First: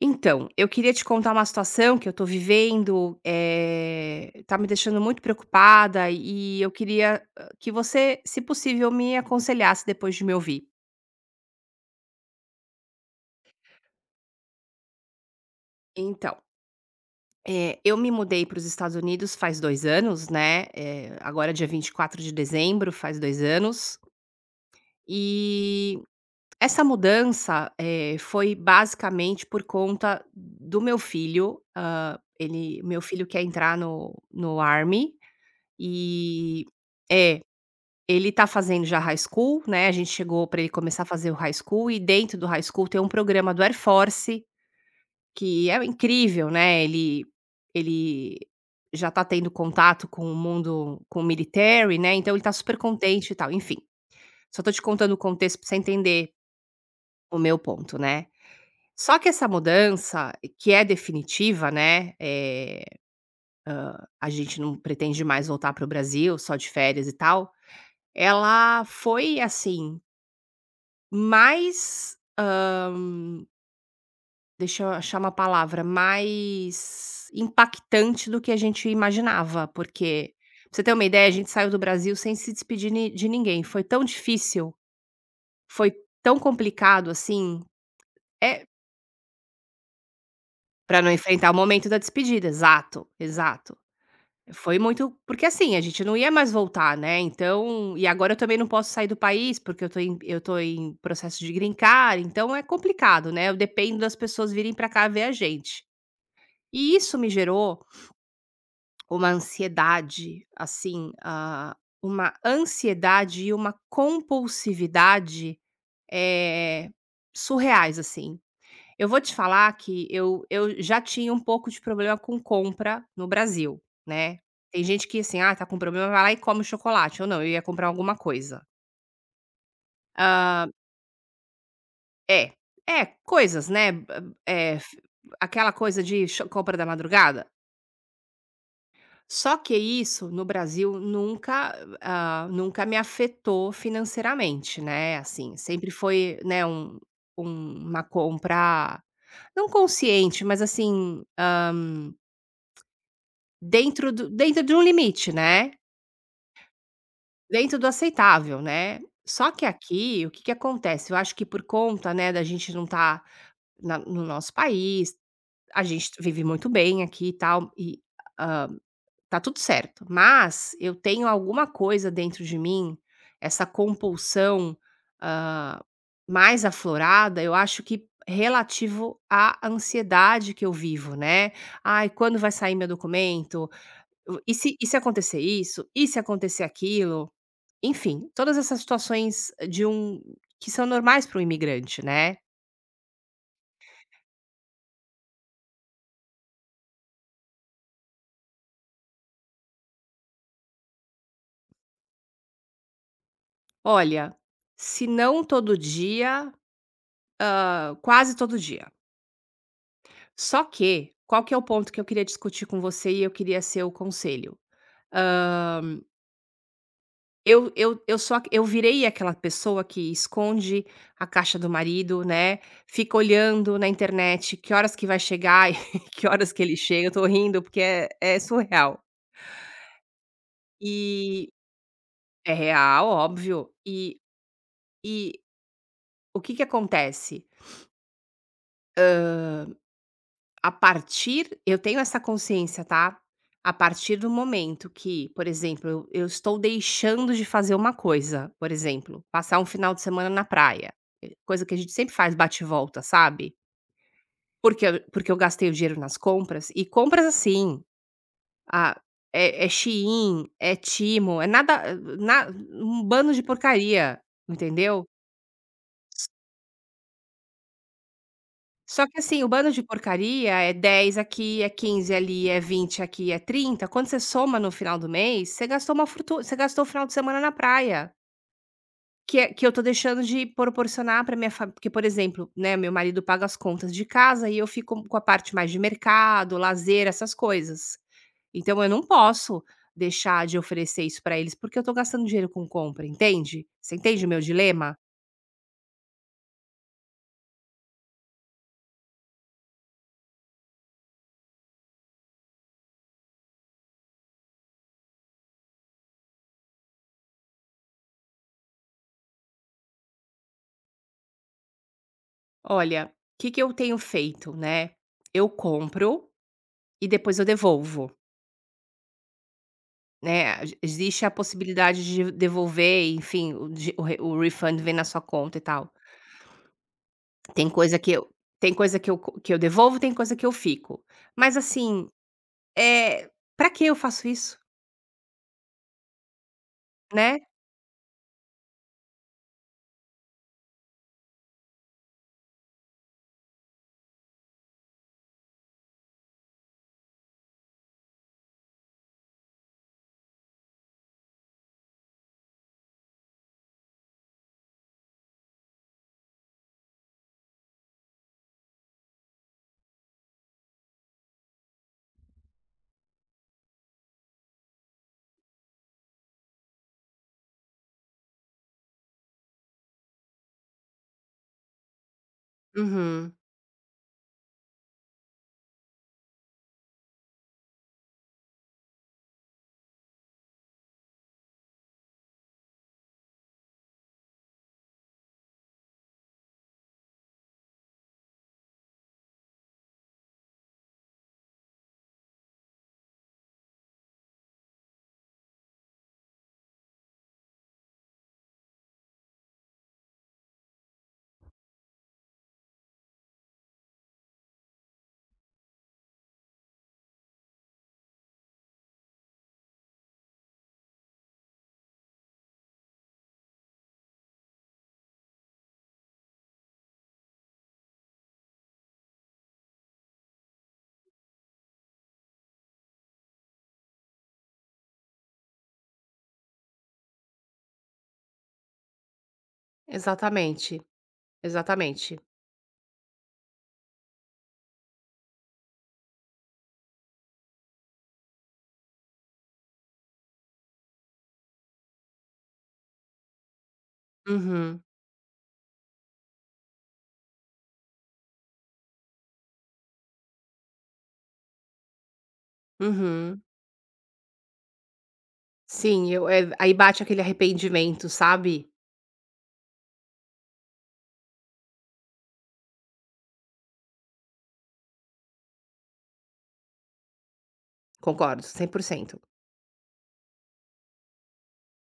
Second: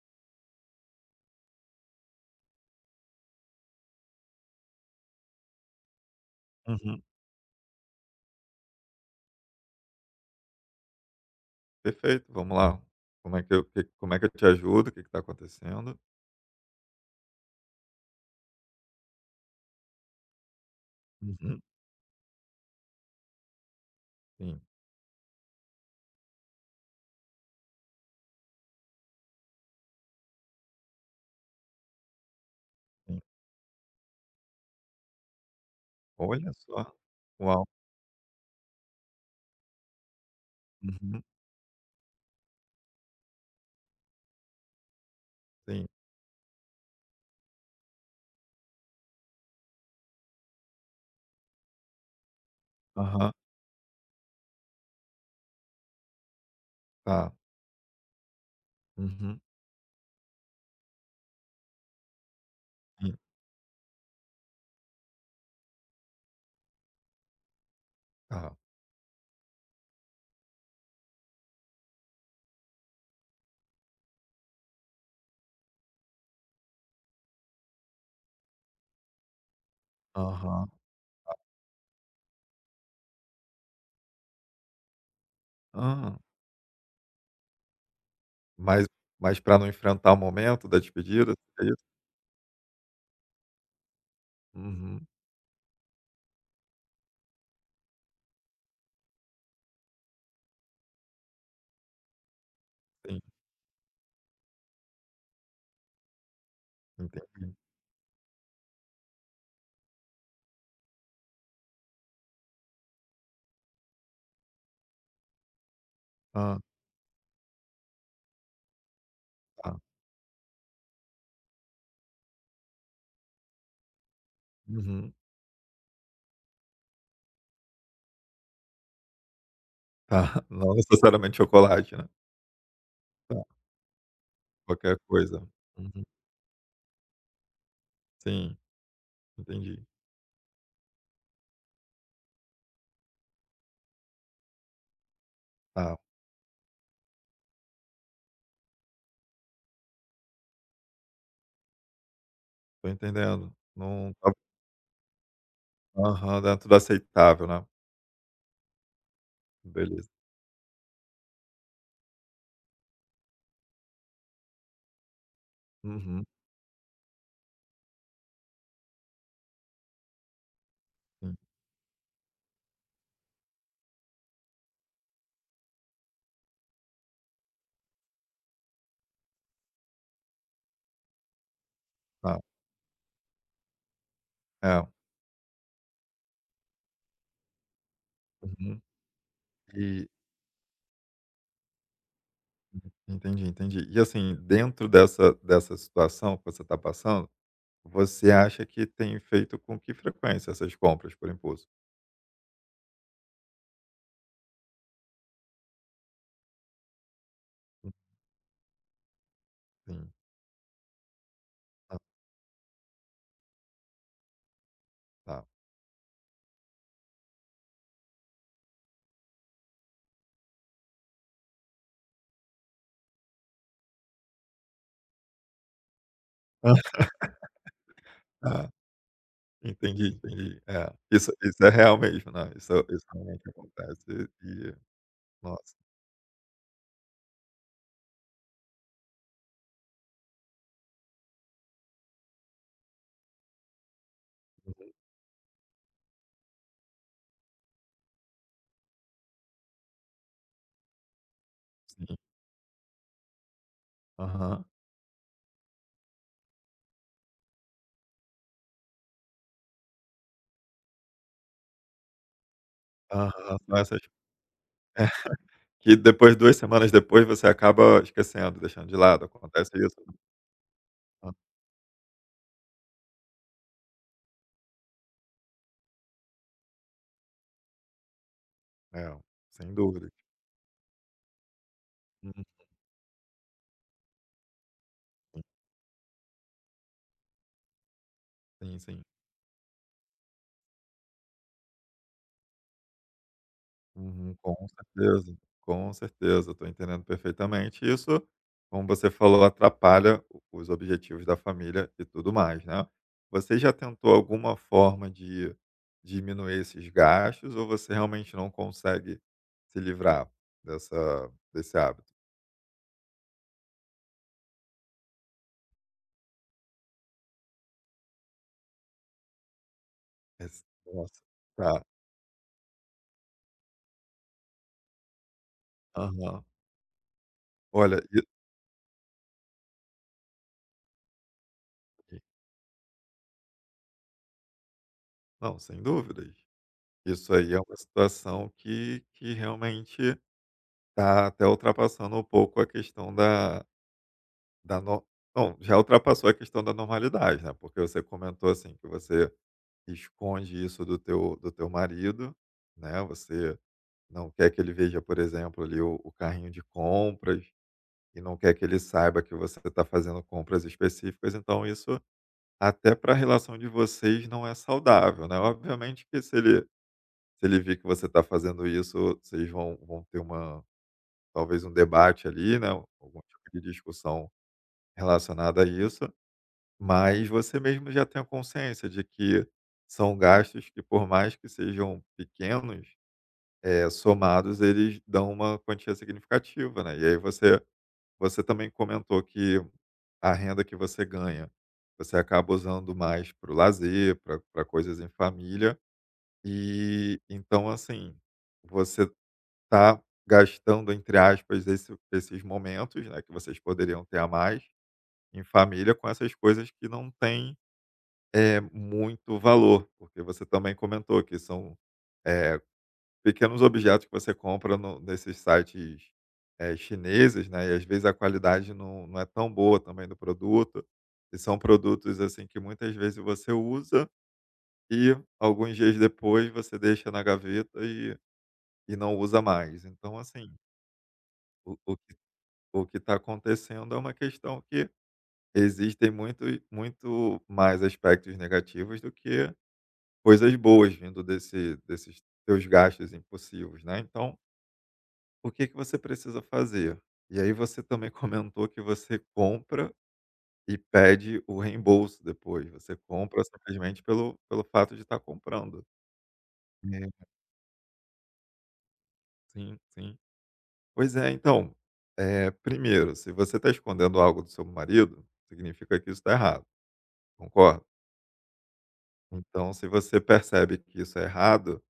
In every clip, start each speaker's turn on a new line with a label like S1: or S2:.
S1: Então, eu queria te contar uma situação que eu tô vivendo, tá me deixando muito preocupada e eu
S2: Uhum.
S1: queria, que você, se possível, me aconselhasse depois de me ouvir.
S2: Perfeito, vamos lá. Como é que eu, como é que eu te ajudo? O que está acontecendo?
S1: Então, eu me mudei para os Estados Unidos faz 2 anos, né, agora é
S2: Uhum.
S1: dia 24 de dezembro faz 2 anos,
S2: Sim,
S1: e essa mudança, foi basicamente por conta do meu filho, ele meu
S2: sim.
S1: filho quer entrar no Army.
S2: Olha
S1: E
S2: só.
S1: é,
S2: Uau.
S1: ele tá fazendo já high school, né, a gente chegou pra ele começar a
S2: Uhum.
S1: fazer o high school e dentro do high school tem um programa do Air Force, que é
S2: Sim.
S1: incrível, né, ele já tá tendo contato com o mundo com o military, né, então ele tá super contente
S2: Aham.
S1: e tal, enfim. Só tô te contando o contexto pra você entender
S2: Tá.
S1: o meu ponto, né. Só que
S2: Uhum.
S1: essa mudança, que é definitiva, né,
S2: Sim.
S1: a gente não pretende mais voltar para o Brasil, só de férias e tal,
S2: Tá.
S1: ela foi, assim, mais, deixa eu achar uma palavra, mais impactante do que a gente imaginava, porque,
S2: Aham.
S1: pra você ter uma ideia, a gente saiu do Brasil sem se despedir ni de ninguém. Foi tão difícil, foi
S2: Ah.
S1: tão complicado, assim, é,
S2: Mas, mas para não enfrentar o momento da
S1: para não
S2: despedida,
S1: enfrentar o
S2: é isso?
S1: momento da despedida, exato, exato. Foi
S2: Uhum.
S1: muito porque, assim, a gente não ia mais voltar, né, então e agora eu também não posso sair do país, porque eu tô em processo de green card, então é
S2: Sim,
S1: complicado, né, eu dependo das pessoas virem pra cá ver a gente. E isso me
S2: entendi.
S1: gerou uma ansiedade, assim, hã, uma ansiedade e uma compulsividade,
S2: Ah,
S1: eh, surreais, assim. Eu vou te falar
S2: tá.
S1: que eu já tinha um pouco de problema com compra no Brasil, né. Tem gente
S2: Uhum.
S1: que, assim: "Ah, tá com problema, vai lá e come chocolate", ou não, eu ia comprar alguma coisa.
S2: Tá.
S1: Hã,
S2: Não necessariamente chocolate, né?
S1: é, é,
S2: Tá.
S1: coisas, né, b f,
S2: Qualquer coisa.
S1: aquela coisa
S2: Uhum.
S1: de cho compra da madrugada.
S2: Sim,
S1: Só que
S2: entendi.
S1: isso no Brasil nunca, hã, nunca me afetou financeiramente, né, assim, sempre
S2: Tá.
S1: foi, né, um um- uma compra não consciente, mas assim,
S2: Tô entendendo.
S1: Dentro
S2: Não
S1: do
S2: tá.
S1: dentro de um limite, né,
S2: Aham, dentro do aceitável, né.
S1: dentro do aceitável, né. Só que
S2: Beleza.
S1: aqui, o que que acontece, eu acho que por conta, né, da gente não estar no nosso país, a gente
S2: Uhum,
S1: vive muito bem aqui e tal, e tá tudo certo, mas eu tenho
S2: sim,
S1: alguma coisa dentro de mim, essa compulsão mais aflorada, eu acho que relativo à ansiedade que eu vivo, né. "Ai, quando
S2: tá.
S1: vai sair meu documento? E se e
S2: É,
S1: se acontecer isso? E se acontecer aquilo?" Enfim, todas essas
S2: uhum.
S1: situações de
S2: E
S1: um, que são normais para um imigrante, né.
S2: entendi, entendi. E, assim, dentro dessa situação que você está passando, você acha que tem feito com que frequência essas compras por impulso?
S1: Olha, se não todo dia, hã, quase todo dia.
S2: Sim.
S1: Só que, qual que é o ponto
S2: Ah,
S1: que eu queria discutir com você e eu queria ser o conselho.
S2: tá.
S1: Hã, eu sou a eu virei aquela pessoa que esconde a caixa do marido, né, fica olhando na internet que horas que vai chegar e que horas que ele chega. Eu tô rindo porque é
S2: Aham.
S1: surreal.
S2: Entendi, entendi. É, isso
S1: E
S2: isso é real mesmo, né.
S1: é
S2: Isso
S1: real,
S2: realmente
S1: óbvio.
S2: acontece e
S1: E
S2: nossa,
S1: o que que acontece? A partir, eu tenho essa consciência, tá, a partir do momento que, por exemplo, eu estou deixando de fazer uma coisa, por exemplo, passar um final de semana na praia, coisa que a gente sempre
S2: sim.
S1: faz bate e volta, sabe,
S2: Aham.
S1: porque eu gastei o dinheiro nas compras, e compras assim, ah, é Shein, é timo, é nada, na um bando de
S2: Aham, são essas
S1: porcaria, entendeu?
S2: que depois 2 semanas depois você acaba esquecendo, deixando de
S1: Só que
S2: lado,
S1: assim, o
S2: acontece
S1: bando de
S2: isso?
S1: porcaria é 10
S2: Ah,
S1: aqui, é 15 ali, é 20 aqui, é 30. Quando você soma no final do mês, você gastou uma fortuna, você gastou o final de semana na praia.
S2: é,
S1: Que, é- que eu
S2: sem
S1: tô
S2: dúvidas.
S1: deixando de proporcionar pra minha família. Porque, por
S2: Hum,
S1: exemplo, né, meu marido paga as contas de casa e eu fico com a parte mais de mercado, lazer, essas coisas.
S2: sim,
S1: Então eu não
S2: sim.
S1: posso deixar de oferecer isso pra eles, porque eu tô gastando dinheiro com compra, entende? Você entende o
S2: Uhum,
S1: meu dilema?
S2: com certeza, estou entendendo perfeitamente. Isso, como você falou, atrapalha o os objetivos da família e tudo mais, né. Você já tentou alguma forma de diminuir esses gastos ou você realmente não consegue se livrar dessa desse hábito?
S1: Olha, o que, que eu tenho feito, né? Eu compro, e depois eu devolvo, né,
S2: Esse
S1: ex-
S2: nossa,
S1: existe a
S2: tá.
S1: possibilidade de devolver, enfim, o de o re o refund vem na sua conta e tal.
S2: Aham.
S1: Tem coisa
S2: Olha,
S1: que
S2: e
S1: eu tem coisa que eu co que eu devolvo, tem coisa que eu fico. Mas assim, é, para que eu faço isso,
S2: não, sem dúvidas. Isso
S1: né?
S2: aí é uma situação que realmente tá até ultrapassando um pouco a questão da não, já ultrapassou a questão da normalidade, né, porque você comentou, assim, que você esconde isso do teu marido, né, você não quer que ele veja, por exemplo, ali, o carrinho de compras e não quer que ele saiba que você tá fazendo compras específicas, então isso até para a relação de vocês não é saudável, né. Obviamente que se ele vir que você tá fazendo isso, vocês vão ter uma talvez um debate ali, né, um, algum
S1: Uhum.
S2: tipo de discussão relacionada a isso, mas você mesmo já tem a consciência de que são gastos que, por mais que sejam pequenos, somados eles dão uma quantia significativa, né. E aí você também comentou que a renda que você ganha, você acaba usando mais para o lazer, para pra coisas em família, e então assim, você tá gastando, entre aspas, esses momentos, né, que vocês poderiam ter a mais, em família, com essas coisas que não têm, muito valor, porque você também comentou que são, eh, pequenos objetos que você compra no nesses sites, chineses, né, e às vezes a qualidade não é tão boa também do produto, e são produtos, assim, que muitas vezes você usa e alguns dias depois você deixa na gaveta e não usa mais. Então, assim,
S1: Exatamente,
S2: o que
S1: exatamente.
S2: o que está acontecendo é uma questão que existem muito, muito mais aspectos negativos do que coisas boas vindo desse, desses teus gastos impossíveis, né? Então,
S1: Uhum,
S2: o que, que você precisa fazer? E aí você também comentou que você compra e pede o reembolso depois. Você
S1: uhum.
S2: compra simplesmente pelo, pelo fato de estar comprando.
S1: Sim, eu aí bate aquele
S2: É.
S1: arrependimento, sabe?
S2: Sim, sim. Pois é, então, é, primeiro, se você está escondendo algo do seu marido, significa que isso está errado, concorda?
S1: Concordo, 100%.
S2: Então, se você percebe que isso é errado,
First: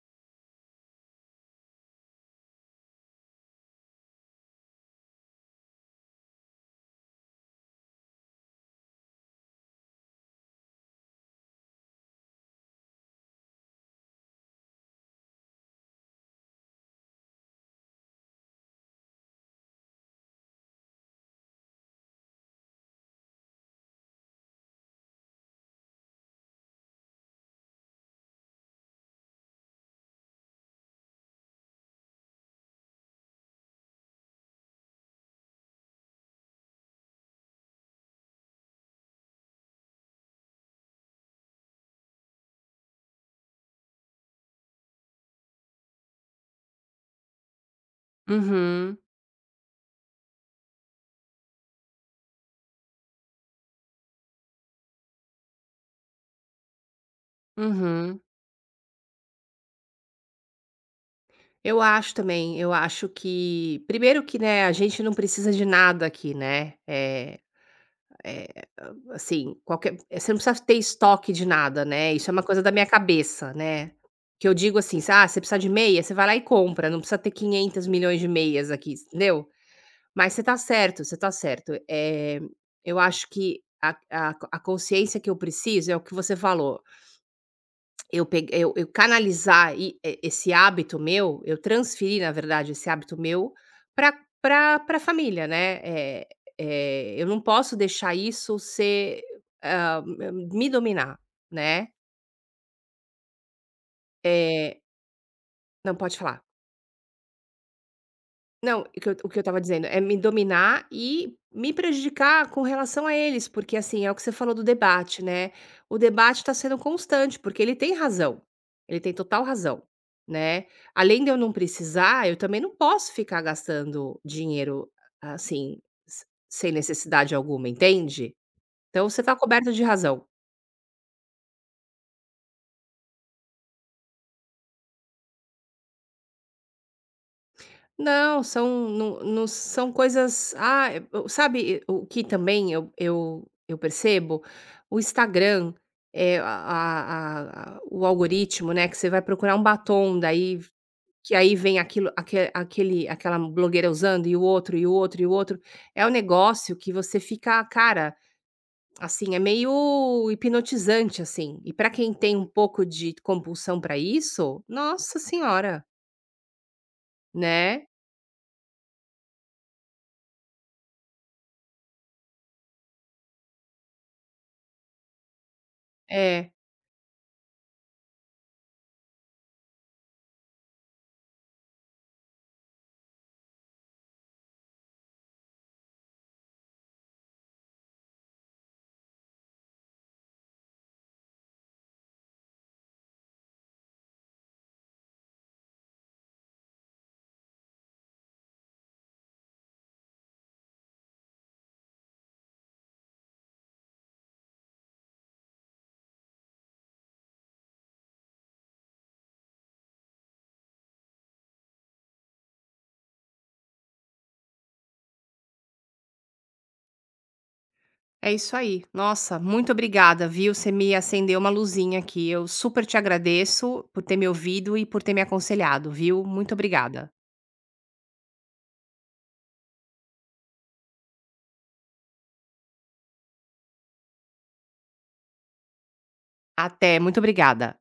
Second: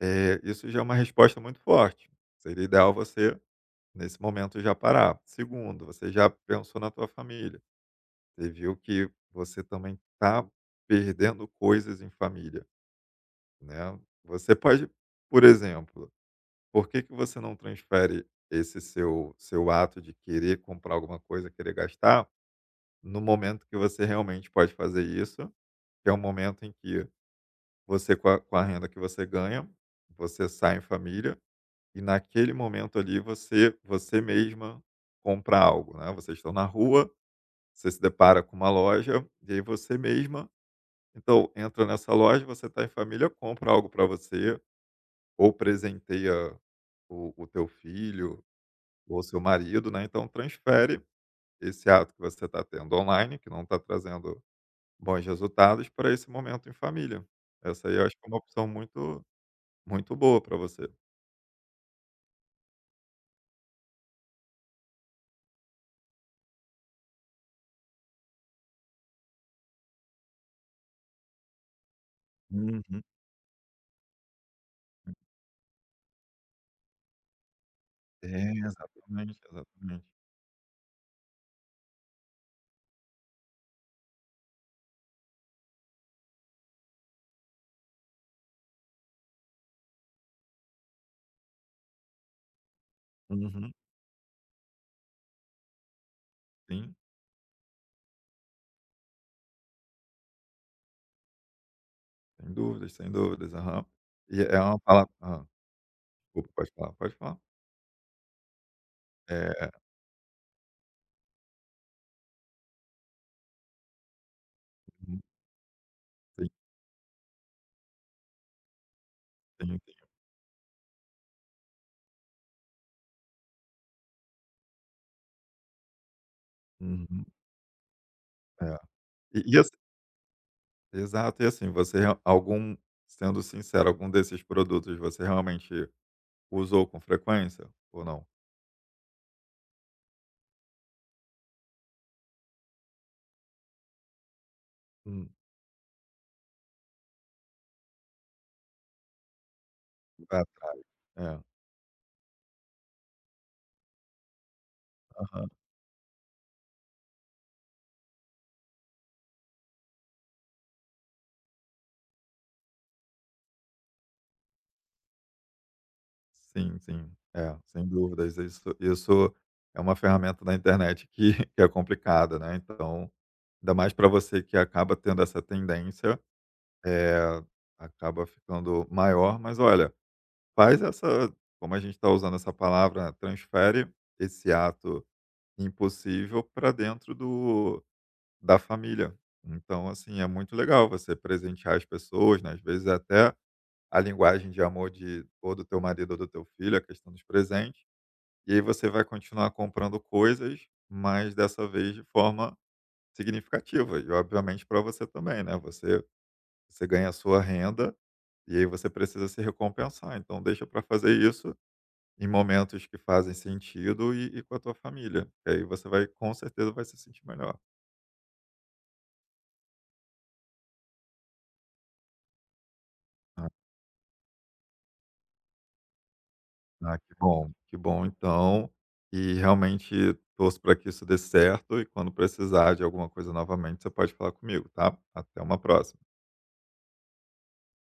S2: isso já é uma resposta muito forte. Seria ideal você, nesse momento, já parar. Segundo, você já pensou na tua família. Você viu que você também está perdendo coisas em família, né? Você pode, por exemplo, por que, que você não transfere esse seu ato de querer comprar alguma coisa, querer gastar, no momento que você realmente pode fazer isso, que é um momento em que você com a renda que você ganha, você sai em família e naquele momento ali você mesma compra algo, né. Vocês estão na rua, você se depara com uma loja, e aí você mesma, então, entra nessa loja, você está em família, compra algo para você, ou presenteia o teu filho
S1: Uhum,
S2: ou seu marido, né, então transfere esse ato que você está tendo online, que não está trazendo bons resultados, para esse momento em família. Essa aí eu acho
S1: uhum.
S2: que é uma opção muito muito boa para você.
S1: Eu acho também, eu acho que primeiro que, né, a gente não precisa de nada aqui, né, é, eh, assim, qualquer você não precisa ter estoque de nada, né, isso é uma coisa da minha
S2: Uhum.
S1: cabeça, né, que eu digo assim: "Ah, você precisa de meia? Você vai lá e compra, não precisa ter 500 milhões de
S2: É,
S1: meias aqui",
S2: exatamente,
S1: entendeu.
S2: exatamente.
S1: Mas você tá certo, você tá certo. É, eu acho que a a consciência que eu preciso é o que você falou. Eu peg eu canalizar e esse hábito meu, eu transferi, na verdade, esse hábito meu
S2: Uhum.
S1: para pra pra família, né. Eh
S2: Sim,
S1: eu não posso deixar isso ser, hã, me dominar, né.
S2: sem dúvidas, sem dúvidas. Aham. E é uma
S1: Eh,
S2: palavra hã,
S1: não, pode falar.
S2: desculpa, pode falar, pode falar.
S1: Não, o que eu estava
S2: É,
S1: dizendo, é me dominar e me prejudicar com relação a eles, porque, assim, é o que você falou do
S2: uhum,
S1: debate, né, o debate
S2: sim,
S1: tá sendo constante, porque ele tem razão, ele tem total
S2: sim,
S1: razão,
S2: sim.
S1: né. Além de eu não precisar, eu também não posso ficar gastando dinheiro, assim, se sem
S2: Uhum.
S1: necessidade alguma, entende?
S2: É.
S1: Então você tá
S2: E e assim
S1: coberto de razão.
S2: exato. E assim, você real algum sendo sincero, algum desses produtos você realmente usou com frequência ou não?
S1: Não, são não não são coisas ah, é, o sabe o que também eu percebo? O
S2: Hum.
S1: Instagram, é a o algoritmo, né, que você vai procurar um batom,
S2: Lá
S1: daí
S2: atrás.
S1: que
S2: É.
S1: aí vem aquilo aque aquele aquela blogueira usando e o outro, e o outro, e o outro. É um negócio que você fica, cara, assim, é meio hipnotizante, assim. E para quem tem um pouco de compulsão para isso, nossa senhora,
S2: Sim, sim. É,
S1: né?
S2: sem dúvidas. Isso é uma ferramenta da internet que que é complicada, né, então ainda mais para você que acaba tendo essa tendência,
S1: É.
S2: é acaba ficando maior. Mas olha, faz essa, como a gente está usando essa palavra, né, transfere esse ato impossível para dentro do da família. Então, assim, é muito legal você presentear as pessoas, né, às vezes é até a linguagem de amor de ou do teu marido ou do teu filho, a questão dos presentes, e aí você vai continuar comprando coisas, mas dessa vez de forma significativa. E obviamente para você também, né? Você, você ganha a sua renda e aí você precisa se recompensar. Então deixa para fazer isso em momentos que fazem sentido e com a tua família. Que aí você vai, com certeza, vai se sentir melhor.
S1: É isso aí. Nossa, muito obrigada, viu? Você me acendeu uma luzinha aqui. Eu super te
S2: Ah,
S1: agradeço por ter me ouvido e por ter me aconselhado, viu? Muito
S2: ah,
S1: obrigada.
S2: que bom então. E realmente torço para que isso dê certo. E quando precisar de alguma coisa novamente, você pode falar comigo, tá? Até uma próxima.
S1: Até, muito obrigada.